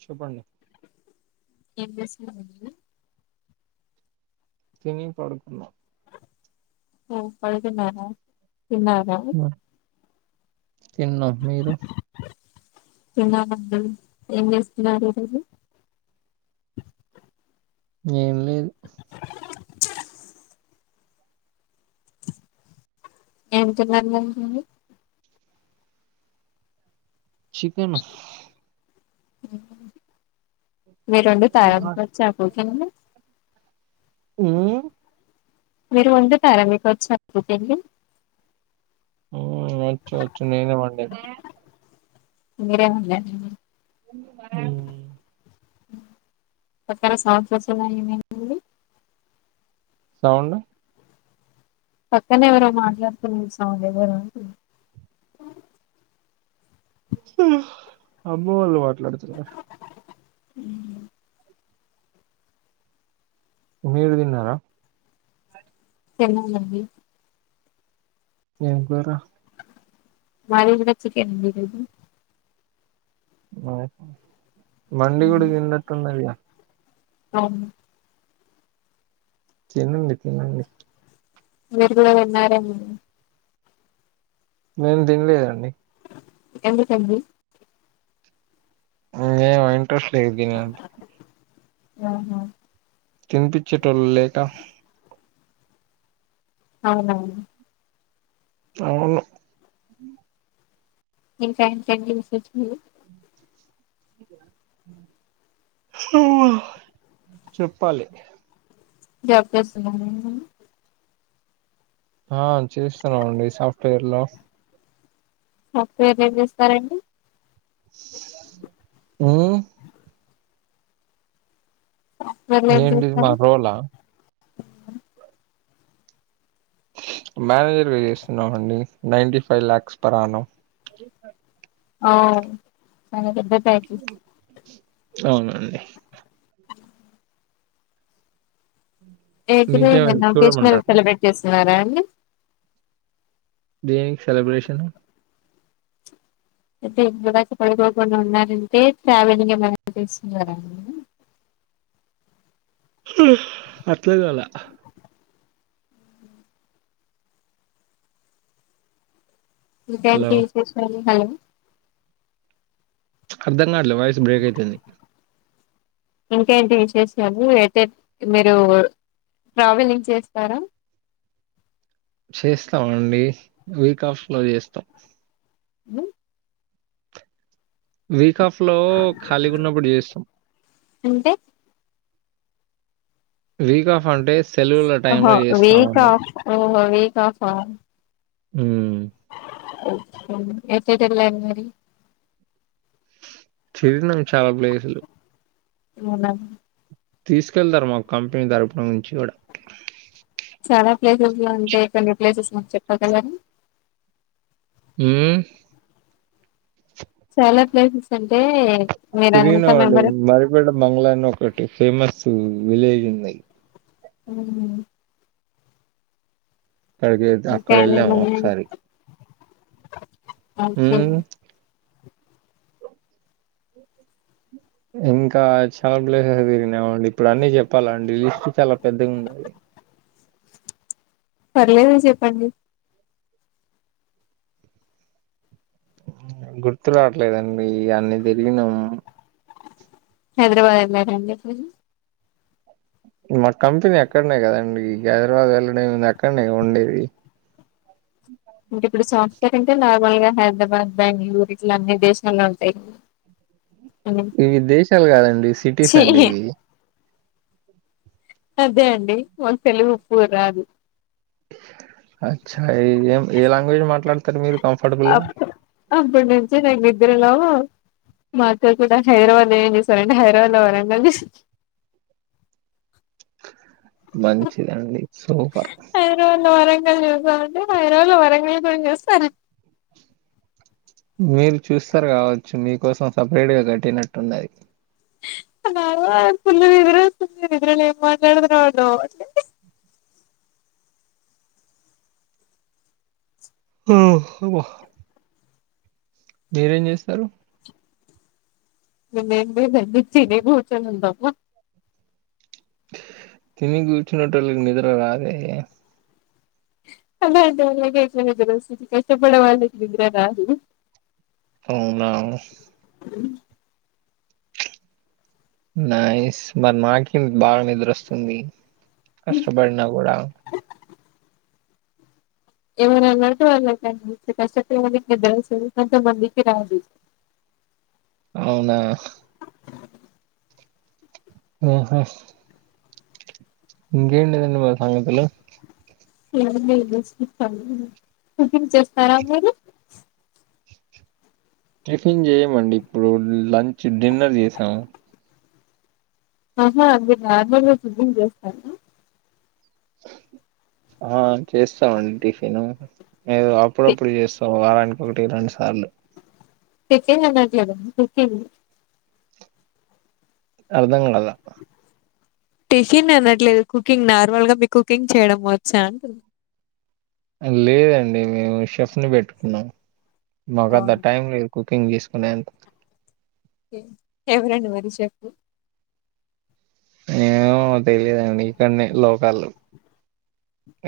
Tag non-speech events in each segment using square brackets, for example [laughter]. చెపండి ఏంజెస్ [unintelligible] తిని పడుకున్నా ఒ పడుదున్నారా తిన్నారా తిన్న మీరు తిన్నమండి ఏం చేస్తున్నారు మిర్రు ఏం లేద్ ఎం తిన్నర్ [unintelligible] చికెను మీరొండుతారా మీకోచ్చ [unintelligible] ఉమ్ మీరు వండుతారా మీకొచ్చ [unintelligible] ఓ వచ్చు వచ్చు నేనేవండినా మీరే వండా [unintelligible] ఉమ్ పక్కన సౌండ్స్ వస్తున్నాయి ఏమైందండి సౌండ్ పక్కనే ఎవరో మాట్లాడుతున్నారు సౌండ్ ఎవరు అంటున్న అమ్మ వాళ్ళు మాట్లాడుతున్నారు ఉహ్మ్ మీరు దిన్నర తినాలండి ఏం కూర మది కూడా చికెన్ అండి ఈ రోజు మండి కూడా తిన్నట్టున్నదిగా అవు తినండి తినండి మీరు గూడ తిన్నారేమో [unintelligible] మేం దిన్లేదండి ఎందుకండి ఏమో ఇంట్రెస్ట్ లేద్ దీన [unintelligible] అవునా తినిపిచ్చేటోల్ లెటా అవునా అవును ఇంకెంటండి విశేషాలు చెప్పాలి జాబ్ చేస్తున్నారా ఆ చేస్తున్నామండి సాఫ్ట్‌వేర్ లో సాఫ్ట్‌వేర్ లో ఏం చేస్తారండి మ్ సాఫ్ట్వేర్లు ఏం ఎంటిది మా చేస్తారు రోలా మేనేజర్గా చేస్తున్నామండి ninety five lakhs per annum ఓ చాలా పెద్ద ప్యాకేజ్ అవునండి ఏంటి మీర్ మీకేమైనా ఏమన్న అకేశినల్ చూడమంటారా సెలబ్రేట్ చేస్తున్నారా అండి దేనికి సెలబ్రేషన్ [unintelligible] పడికోకుండా ఉన్నారంటే ట్రావెలింగ్ ఏమైనా చేస్తున్నారా మీరు అట్లా కాలే హలో ఇంకేంటి విశేషాలు హలో అర్ధం కాట్లె వాయిస్ బ్రేక్ అయితుంది ఇంకేంటి విశేషలు ఏటేట్ మీరు ట్రావెల్లింగ్ చేస్తారా చేస్తాం అండి వీక్ ఆఫ్ ల చేస్తాం మ్ వీక్ హాఫ్ లో కాలిగున్నప్పుడు చేస్తాం అంటే వీక్ ఆఫ్ అంటే సెలవుల టైమ్ ఓహో లో వీక్ చేస్తామన్నాం ఆఫ్ ఓహో వీక్ ఆఫ్ ఆ మ్ మ్ ఎటెటెల్లారు మరి తిరినాం చాలా ప్లేస్లు అవునా తీసుకెళ్తారు మా కంపెనీ తరపున నుంచి కూడా చాలా ప్లేసెస్ లంటే కొన్ని ప్లేసెస్ మాకు చెప్పగలరా మ్ చాలా ప్లేసెస్ అండి తిరిగినమండి మరిబేడ బంగ్ళ అని ఒకటి ఫేమస్ మ్ విలేజ్ ఉంది మ్ అదే ద్ ఇంకా అక్కడెళ్ళాము ఏమేమున్నాయి ఒకసారి అ ఓకే ఉమ్ ఇంకా చాలా ప్లేసెస్ తిరినామండి ఇప్పుడు అన్నీ చెప్పాలండి లిస్ట్ చాలా పెద్దగుంది పర్లేదు చెప్పండి గుర్తు రావట్లేదండి అన్ని తిరిగినమ్ హైదరాబాద్ వెళ్లారండి ప్ మా కంపెనీ అక్కడనే కదండి హైదరాబాద్ వెళ్ళడు ఏం ఉంది అక్కడనే కద ఉండేది అంటే ఇప్పుడు సాఫ్ట్‌వేర్ అంటే నార్మల్ గా హైదరాబాద్ బెంగళూరు ఇట్లా విదేశాల్లో ఉంటాయ్ ఇవి దేశాల్ కాదండి సిటీస్ అండి ఇవి అదే అండి మాక్ తెలుగు ఉప్పు రాదు అచ్చా ఏం ఏ లాంగ్వేజ్ మాట్లాడుతారు మీరు కంఫర్టబుల్ గా అప్ అప్పుడి నుంచి నేం నిద్రలో మా అక్క కూడా హైదరాబాద్ లో ఏం చేస్తారంటే హైదరాబాద్ లో వరంగల్ మంచిదండి సూపర్ నెను చూసా అండి హైద్రాబాద్ లో వరంగల్ గురించి చూస్తా మీర్ చూస్తారు కావచ్చు మీకోసం సపరేట్ గా కట్టినట్టున్నది నవో ఫుల్ నిదర వస్తుంది నిద్ర లో ఏం మాట్లాతున్నానో అర్ధం అవ్వట్లే ఆ అబ్బా మీరేం చేశారు మేమేం లేదండి తిని కూర్చొని ఉన్నాం తిని కూర్చునేటోళ్లకి నిద్ర రాదే అలటోలకే ఎక్కువ నిద్ర ఒస్తది కష్టపడేవాళ్ళ కు నిద్ర రాదు అవునా నైస్ మరి మాకెందుకు బాగా నిద్ర వస్తుంది కష్టపడినా కూడా ఎవరు కనపడొతే వాళ్ళకి [unintelligible] కొంతమందికి రాదు అవునా ఆహా ఇంకేటిది అండి సంగతులు ఏం లేదు శికం టిఫిన్ చేస్తారా మీరు టిఫిన్ చేయమండి ఇప్పుడు లంచ్ డిన్నర్ చేసాము ఆహా అవి కాదు నార్మల్ గా టిఫిన్ చేస్తారా ఆ చేస్తామండి టిఫిను ఏదో టి అప్పుడప్పుడు చేస్తాము వారానికి ఒకటి రెండు సార్లు టిఫిన్ అనట్లేదు కుకింగ్ అర్థంగాల టిఫిన్ అనట్లేదు కుకింగ్ నార్మల్ గా మీకు కుకింగ్ చేయడం వచ్చా అంటున్న లేదండి మేము షెఫ్ ని పెట్టుకున్నాం మాకు అంత అవునా టైం లేదు కుక్ కుకింగ్ చేసుకునేంత ఎవరండి మరి చెఫ్ఫు ఏమో తెలిదండి ఇక్కన్నె లోకల్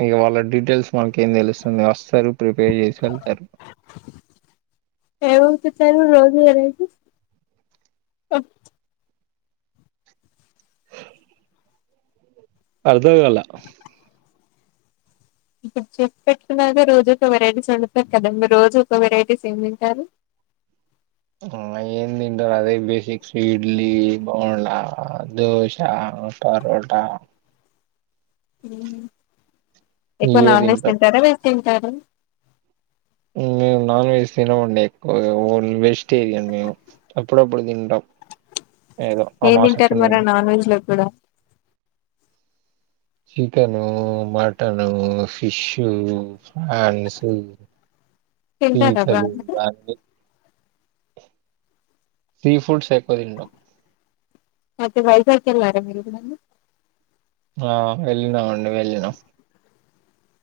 ఇగ వాళ్ళ డీటెయిల్స్ మనకి ఏం తెలుస్తుంది వస్ స్తరు ప్రిపేర్ చేసి వెళ్తారు ఈ రోజు వెరైటీస్ అర్ధంగాల ఇప్పుడు చెఫ్ పెట్టుకున్నారుగా రోజు ఒక వెరైటీస్ వండుతారు కదా రోజు ఒక వెరైటీస్ ఎం తింటారు ఆ ఎం తింటరు అదే బేసిక్స్ ఇడ్లీ బొండా దోశ అ పరోటా ఎక్కువ ఇయే నాన్ వెజ్ తింటాం తింటారా వెజ్ తింటారా ఇంగ నాన్ వెజ్ తినమండి ఎక్కువగా ఓన్ వెజిటేరియన్ మేము అప్పుడప్పుడు తింటాం ఏదో ఏం అమావాస్య తింటారు మరా పుణ్యానికి నాన్ వెజ్ లో ఎక్కువగా చికెను మటను ఫిషు ఫన్సు తింటారా పీతలు ఇగ బాగా అన్ని సీ ఫుడ్స్ ఎక్కువ తింటాం అయితే వైజాగ్ వెళ్ళారా మీరు ఎప్పుడన్న ఆ వెళ్ళినం అండి వెళ్ళినం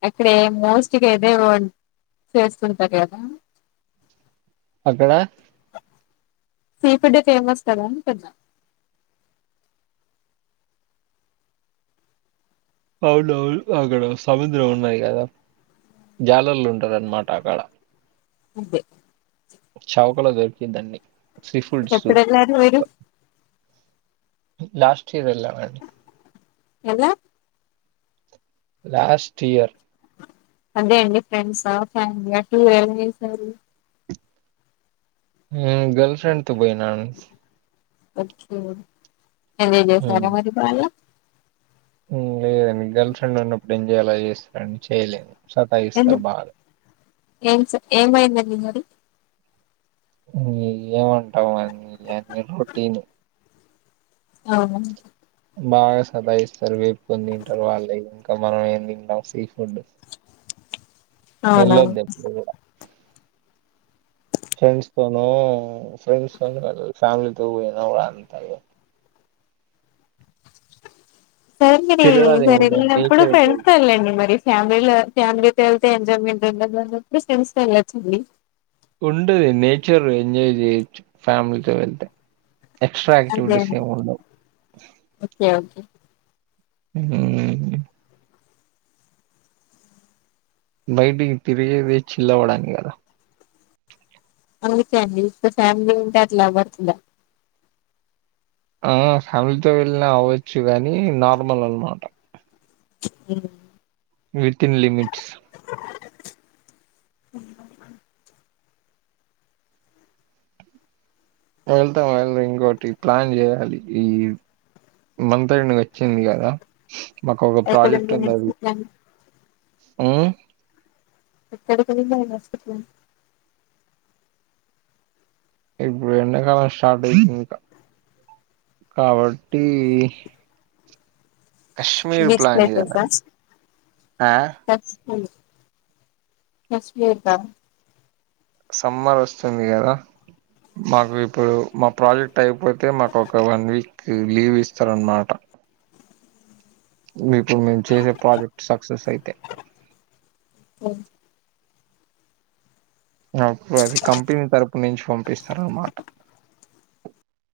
అక్కడే మోస్ట్ గా ఏదేవో చేస్తుంటారు కదా అక్కడ సీ ఫుడ్ ఏ ఫేమస్ కదా అంటున్న అవునవును అక్కడ సముద్రం ఉన్నదిగా జాలర్లు ఉంటారు అన్నమాట అక్కడ అదే చౌకలో దొరికిదండి ఎప్పుడెళ్లారు మీరు లాస్ట్ ఇయర్ వెళ్ళాం అండి ఎలా లాస్ట్ ఇయర్ అదే అండి ఫ్రెండ్సా ఫ్యామిలీ త్రు ఎలా ఏళ్ళరు ఉమ్ గర్ల్ ఫ్రెండ్తో పోయినండి ఒకే ఎంజాయ్ ఉమ్, చేశారా మరి బాగా ఉమ్ లేదండి గర్ల్ ఫ్రెండ్ ఉన్నప్పుడు ఎంజాయ్ ఎలా చేస్తారండి చేయలే ఎందు సతాయిస్తరు బాగా ఏం స ఏమైందండి మరి ఏమంటాం అండి ఇవ్వన్ని రొటీన్ అవునండి బాగా సతాయిస్తారు వేపుకొని తింటారు వాళ్ళే ఇంకా మనమేం తింటాం సి వద్దు, అవునా వెళ్లొద్దు ఎపుడు కూడా ఫ్రెండ్స్ తోనూ ఫ్రెండ్స్ తో వెళ్లలేను ఫ్యాలీతో పోయినా బానేటదిలే సరే మరి తిరగడాలు ఏమి ఈసారి ఉండదు వెళ్ళినప్పుడు నేచర్ ఎంజాయ్ ఫ్రెండ్స తో వెళ్ళండి మరి ఫ్యామిలీలో ఫ్యామిలీతో వెళ్తే ఎంజాయ్మెంట్ ఉన్నడదు కాబట్టి ఫ్రెండ్స్ తో వెళ్ళిచానండీ ఉంటది నేచర్ ఎంజాయ్ చేయొచ్చు ఫ్యామిలీతో వెళ్తే ఎక్స్ట్రా అదే యాక్టివిటీస్ అండి. ఏముండవు ఓకే ఓకే ఉమ్ బయటికి తిరిగేది చిల్ అవ్వడానికి కదా. అవునులేదండి ఫ్యామిలీ ఉంటెయ్ అట్లా అవ్వదు లే ఆ ఫ్యామిలీతో వెళ్ళినా అవ్వచ్చు కాని నార్మల్ అనమాట ఉమ్ వితిన్ లిమిట్స్ వెళ్తాం వెళ్ళాలింకోటి ప్లాన్ చేయాలి ఈ ఇయర్ మంథెండ్ వచ్చింది కదా మాకు ఒక ప్రాజెక్ట్ ఎక్కడుంది ఉంది అది నెక్స్ట్ ప్లాన్ ఉమ్ ఎక్కడికెళ్లినా ఎ హాస్పిటల్ ఇప్పుడు ఎండకాలం స్టార్ట్ అయితుందీ ఇంక కాబట్టీ బీచ్ జేయాలి. ప్లేసెస్ ఆ! హ [unintelligible] సమ్మర్ వస్తుంది కదా మాకు ఇప్పుడు మా ప్రాజెక్ట్ అయిపోతే మాకు ఒక వన్ వీక్ లీవ్ ఇస్తారనమాట. మీకు మేము చేసే ప్రాజెక్ట్ సక్సెస్ అయితే ఆ నాకు అది అది కంపెనీ తరపు నుంచి పంపిస్తారన్నమాట